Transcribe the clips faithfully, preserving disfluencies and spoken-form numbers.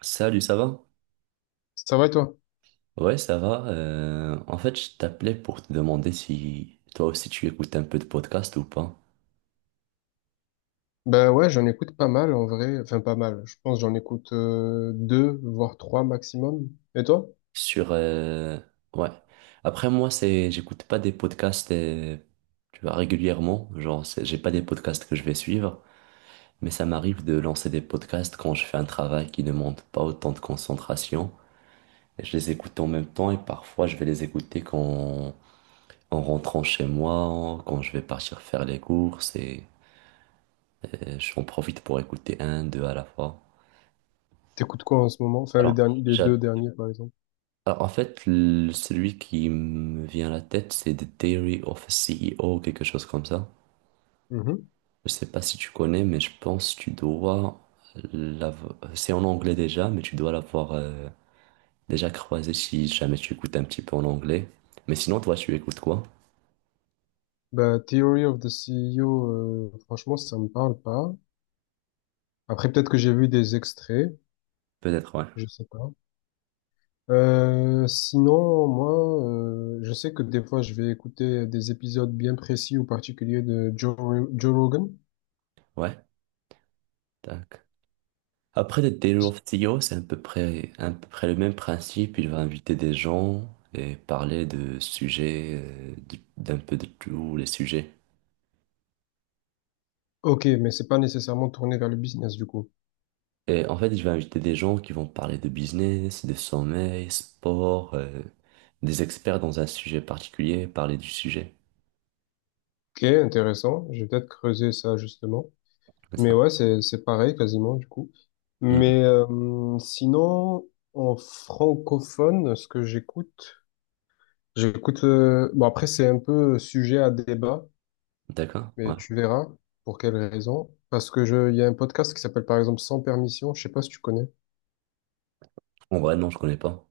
Salut, ça va? Ça va et toi? Ouais, ça va. Euh, en fait, je t'appelais pour te demander si toi aussi tu écoutes un peu de podcast ou pas. Ben ouais, j'en écoute pas mal en vrai. Enfin, pas mal. Je pense que j'en écoute euh, deux, voire trois maximum. Et toi? Sur, euh, ouais. Après, moi, c'est, j'écoute pas des podcasts, euh, tu vois, régulièrement. Genre, c'est- j'ai pas des podcasts que je vais suivre, mais ça m'arrive de lancer des podcasts quand je fais un travail qui demande pas autant de concentration. Et je les écoute en même temps et parfois je vais les écouter quand, en rentrant chez moi, quand je vais partir faire les courses. J'en profite pour écouter un, deux à la fois. T'écoutes quoi en ce moment? Enfin, les Alors, derni- les j'a- deux derniers, par exemple. alors, en fait, le- celui qui me vient à la tête, c'est The Diary of a C E O, quelque chose comme ça. Mhm. Je sais pas si tu connais, mais je pense que tu dois l'avoir. C'est en anglais déjà, mais tu dois l'avoir euh, déjà croisé si jamais tu écoutes un petit peu en anglais. Mais sinon, toi, tu écoutes quoi? Ben, Theory of the C E O, euh, franchement, ça me parle pas. Après, peut-être que j'ai vu des extraits, Peut-être, ouais. je sais pas. Euh, sinon, moi, euh, je sais que des fois, je vais écouter des épisodes bien précis ou particuliers de Joe, Joe Rogan. Ouais, tac. Après, le Taylor of C E O, c'est à peu près, à peu près le même principe. Il va inviter des gens et parler de sujets, euh, du- d'un peu de tous les sujets. Ok, mais c'est pas nécessairement tourné vers le business, du coup. Et en fait, il va inviter des gens qui vont parler de business, de sommeil, sport, euh, des experts dans un sujet particulier, parler du sujet. Ok, intéressant. Je vais peut-être creuser ça justement. C'est Mais ça. ouais, c'est c'est pareil quasiment du coup. Hmm. Mais euh, sinon, en francophone, ce que j'écoute, j'écoute. Euh, bon après, c'est un peu sujet à débat, D'accord, ouais. mais tu verras pour quelles raisons. Parce que je, il y a un podcast qui s'appelle par exemple Sans permission. Je sais pas si tu connais. En vrai, non, je connais pas.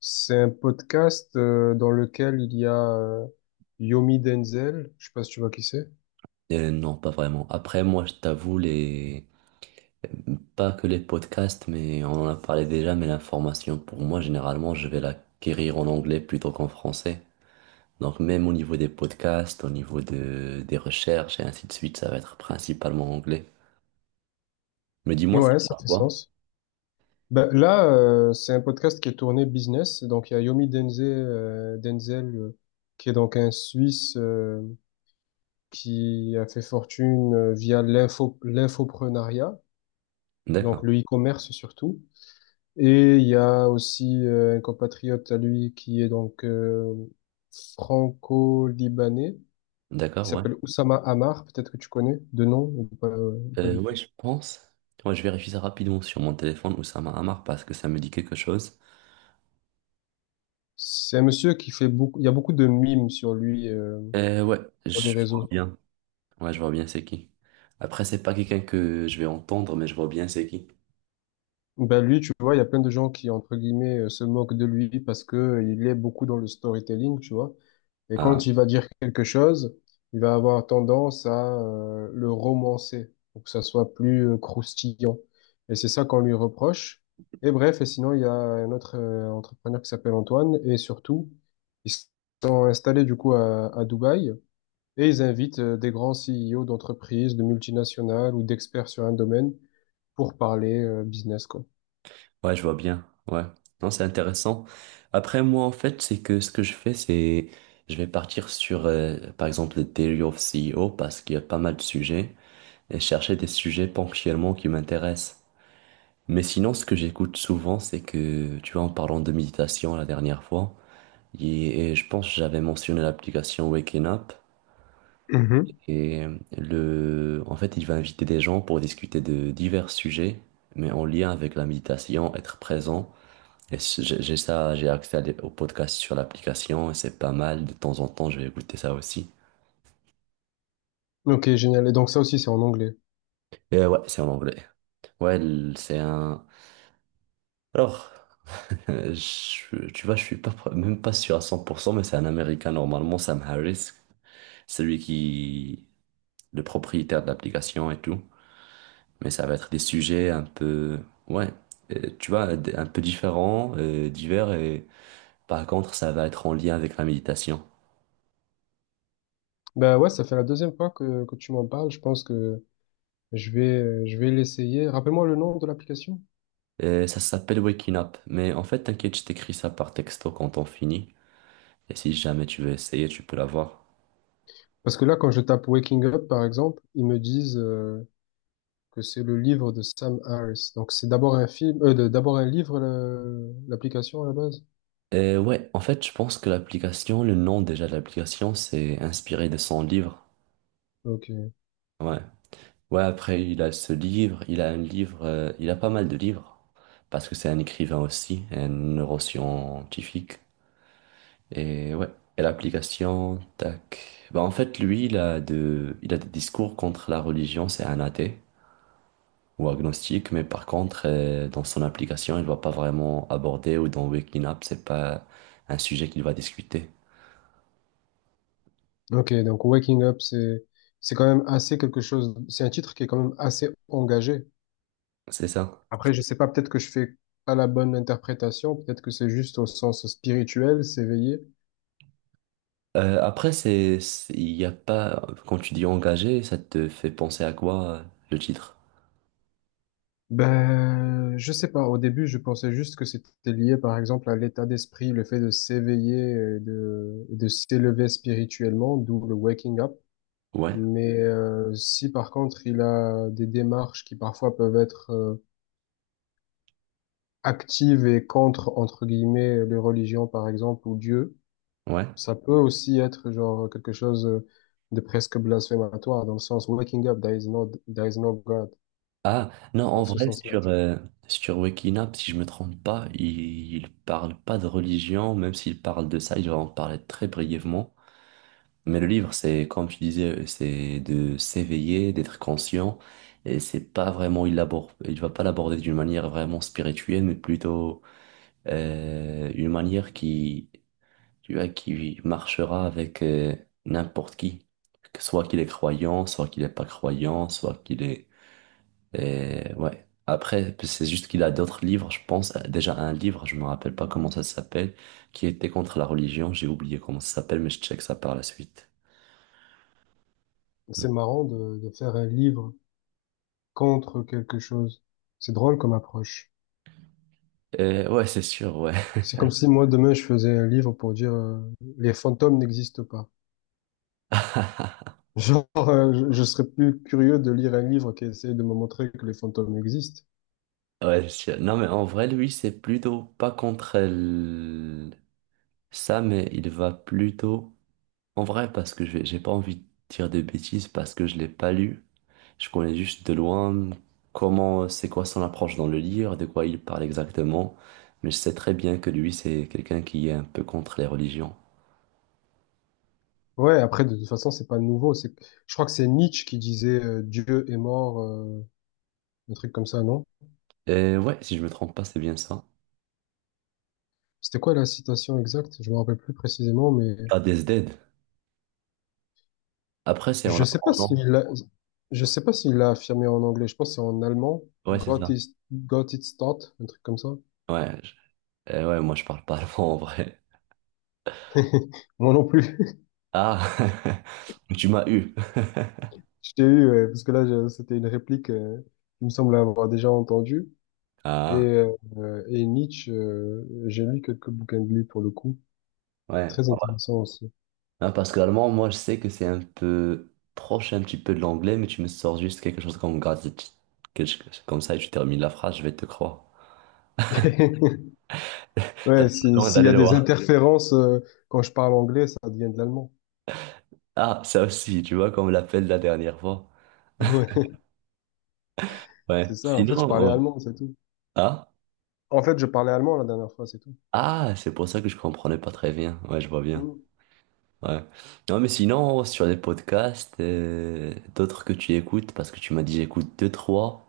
C'est un podcast euh, dans lequel il y a euh, Yomi Denzel. Je sais pas si tu vois qui c'est. Euh, non, pas vraiment. Après, moi, je t'avoue, les... Pas que les podcasts, mais on en a parlé déjà, mais l'information, pour moi, généralement, je vais l'acquérir en anglais plutôt qu'en français. Donc même au niveau des podcasts, au niveau de, des recherches et ainsi de suite, ça va être principalement anglais. Mais dis-moi, ça Ouais, ça parle fait quoi? sens. Ben, là, euh, c'est un podcast qui est tourné business. Donc, il y a Yomi Denzel, euh, Denzel euh, qui est donc un Suisse euh, qui a fait fortune euh, via l'info, l'infopreneuriat, donc D'accord, le e-commerce surtout. Et il y a aussi euh, un compatriote à lui qui est donc euh, franco-libanais, qui d'accord, ouais. s'appelle Oussama Hamar, peut-être que tu connais de nom ou pas, euh, ou pas Euh, du tout. ouais, je pense. Ouais, je vérifie ça rapidement sur mon téléphone, Oussama Hamar, parce que ça me dit quelque chose. C'est un monsieur qui fait beaucoup, il y a beaucoup de mimes sur lui euh, Euh, ouais, sur les je vois réseaux. bien. Ouais, je vois bien c'est qui. Après, c'est pas quelqu'un que je vais entendre, mais je vois bien c'est qui. Ben lui, tu vois, il y a plein de gens qui, entre guillemets, euh, se moquent de lui parce que euh, il est beaucoup dans le storytelling, tu vois. Et quand Ah. il va dire quelque chose, il va avoir tendance à euh, le romancer pour que ça soit plus euh, croustillant. Et c'est ça qu'on lui reproche. Et bref, et sinon, il y a un autre euh, entrepreneur qui s'appelle Antoine. Et surtout, ils sont installés du coup à, à Dubaï. Et ils invitent euh, des grands C E O d'entreprises, de multinationales ou d'experts sur un domaine pour parler euh, business, quoi. Ouais, je vois bien. Ouais. Non, c'est intéressant. Après, moi, en fait, c'est que ce que je fais, c'est, je vais partir sur, euh, par exemple, le Daily of C E O parce qu'il y a pas mal de sujets et chercher des sujets ponctuellement qui m'intéressent. Mais sinon, ce que j'écoute souvent, c'est que, tu vois, en parlant de méditation la dernière fois, et, et je pense que j'avais mentionné l'application Waking Up Mhm. et le, en fait, il va inviter des gens pour discuter de divers sujets, mais en lien avec la méditation, être présent. Et c- J'ai j'ai ça, j'ai accès à des- au podcast sur l'application et c'est pas mal. De temps en temps, je vais écouter ça aussi. Ok, génial. Et donc ça aussi, c'est en anglais. Et ouais, c'est en anglais. Ouais, l- c'est un. Alors, euh, je- tu vois, je suis pas, pr- même pas sûr à cent pour cent mais c'est un Américain normalement, Sam Harris. Celui qui, le propriétaire de l'application et tout. Mais ça va être des sujets un peu. Ouais, euh, tu vois, d- un peu différents, euh, divers. Et par contre, ça va être en lien avec la méditation. Ben ouais, ça fait la deuxième fois que, que tu m'en parles. Je pense que je vais, euh, je vais l'essayer. Rappelle-moi le nom de l'application. Euh, ça s'appelle Waking Up. Mais en fait, t'inquiète, je t'écris ça par texto quand on finit. Et si jamais tu veux essayer, tu peux l'avoir. Parce que là, quand je tape Waking Up, par exemple, ils me disent euh, que c'est le livre de Sam Harris. Donc, c'est d'abord un film, euh, de- d'abord un livre, le- l'application à la base. Euh, ouais, en fait, je pense que l'application, le nom déjà de l'application, c'est inspiré de son livre. Ok. Ouais. Ouais, après, il a ce livre, il a un livre, euh, il a pas mal de livres. Parce que c'est un écrivain aussi, un neuroscientifique. Et ouais. Et l'application, tac. Bah, en fait, lui, il a de, il a des discours contre la religion, c'est un athée, ou agnostique, mais par contre, euh, dans son application, il va pas vraiment aborder ou dans Waking Up, c'est pas un sujet qu'il va discuter. Ok. Donc, Waking Up, c'est, c'est quand même assez quelque chose. C'est un titre qui est quand même assez engagé. C'est ça. Après, je sais pas, peut-être que je fais pas la bonne interprétation. Peut-être que c'est juste au sens spirituel, s'éveiller. Euh, après, c'est, c'est- il y a pas, quand tu dis engagé, ça te fait penser à quoi, euh, le titre? Ben, je sais pas. Au début, je pensais juste que c'était lié, par exemple, à l'état d'esprit, le fait de s'éveiller, et de, et de s'élever spirituellement, d'où le waking up. Ouais, Mais euh, si par contre, il a des démarches qui parfois peuvent être euh, actives et contre, entre guillemets, les religions, par exemple, ou Dieu, ouais. ça peut aussi être genre quelque chose de presque blasphématoire, dans le sens waking up, there is no, there is no God, Ah, non, en dans ce vrai, sens-là. Sur, tu vois. euh, sur Waking Up, si je me trompe pas, il, il parle pas de religion, même s'il parle de ça, il va en parler très brièvement. Mais le livre, c'est, comme tu disais, c'est de s'éveiller, d'être conscient, et c'est pas vraiment, il l'aborde, il va pas l'aborder d'une manière vraiment spirituelle, mais plutôt euh, une manière qui, tu vois, qui marchera avec euh, n'importe qui, que soit qu'il est croyant, soit qu'il est pas croyant, soit qu'il est, euh, ouais. Après, c'est juste qu'il a d'autres livres, je pense, déjà un livre, je me rappelle pas comment ça s'appelle, qui était contre la religion, j'ai oublié comment ça s'appelle, mais je check ça par la suite. Hmm. C'est marrant de, de faire un livre contre quelque chose. C'est drôle comme approche. Euh, ouais, c'est sûr, ouais. C'est comme si moi, demain, je faisais un livre pour dire euh, les fantômes n'existent pas. Genre, euh, je, je serais plus curieux de lire un livre qui essaie de me montrer que les fantômes existent. Ouais, c'est sûr. Non, mais en vrai, lui, c'est plutôt pas contre elle- ça, mais il va plutôt. En vrai, parce que je vais- j'ai pas envie de dire de bêtises, parce que je l'ai pas lu. Je connais juste de loin comment, c'est quoi son approche dans le livre, de quoi il parle exactement. Mais je sais très bien que lui, c'est quelqu'un qui est un peu contre les religions. Ouais, après, de toute façon, c'est pas nouveau. C'est, je crois que c'est Nietzsche qui disait euh, Dieu est mort, euh, un truc comme ça, non? Et ouais, si je me trompe pas, c'est bien ça. C'était quoi la citation exacte? Je me rappelle plus précisément, mais Ah, Des Dead. Après, c'est en je sais allemand, pas s'il non? l'a, je sais pas s'il l'a affirmé en anglais. Je pense que c'est en allemand. Ouais, c'est Gott ça. ist, Gott ist tot, un truc comme ça. Ouais, je- euh, ouais, moi, je parle pas allemand en vrai. Moi non plus. Ah, tu m'as eu. Je t'ai eu, euh, parce que là, je- c'était une réplique euh, qu'il me semble avoir déjà entendue. Et, Ah, euh, euh, et Nietzsche, euh, j'ai lu quelques bouquins de lui pour le coup. ouais. Très intéressant aussi. Non, parce que l'allemand, moi, je sais que c'est un peu proche un petit peu de l'anglais, mais tu me sors juste quelque chose comme gratitude, quelque chose comme ça, et tu termines la phrase, je vais te croire. T'as Ouais, si- besoin s'il y d'aller a des loin. interférences, euh, quand je parle anglais, ça devient de l'allemand. Ah, ça aussi, tu vois, comme l'appel de la dernière fois. Ouais, c'est Ouais. ça. En fait, Sinon, je parlais on- allemand, c'est tout. Ah, En fait, je parlais allemand la dernière fois, c'est tout. ah, c'est pour ça que je comprenais pas très bien. Ouais, je vois bien. Mm. Ouais. Non, mais sinon, sur les podcasts, euh, d'autres que tu écoutes, parce que tu m'as dit j'écoute deux, trois.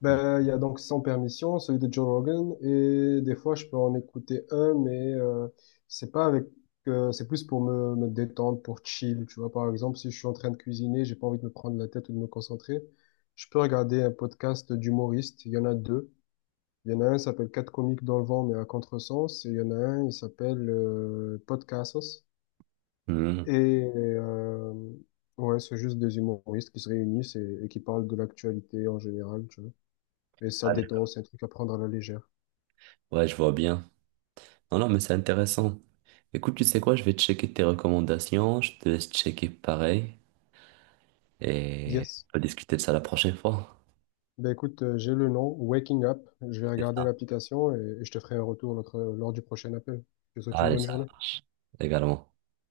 Ben, il y a donc Sans Permission, celui de Joe Rogan, et des fois je peux en écouter un, mais euh, c'est pas avec, euh, c'est plus pour me, me détendre, pour chill, tu vois. Par exemple, si je suis en train de cuisiner, j'ai pas envie de me prendre la tête ou de me concentrer, je peux regarder un podcast d'humoristes. Il y en a deux. Il y en a un qui s'appelle Quatre comiques dans le vent, mais à contresens, et il y en a un, il s'appelle euh, Podcastos. Hmm. Et euh, ouais, c'est juste des humoristes qui se réunissent et, et qui parlent de l'actualité en général, et ça détend, c'est un truc à prendre à la légère. Ouais, je vois bien. Non, non, mais c'est intéressant. Écoute, tu sais quoi, je vais checker tes recommandations, je te laisse checker pareil et Yes. on va discuter de ça la prochaine fois. Ben écoute, euh, j'ai le nom, Waking Up. Je vais C'est regarder ça. l'application et, et je te ferai un retour notre- lors du prochain appel. Je te souhaite une Allez, bonne ça journée. marche. Également.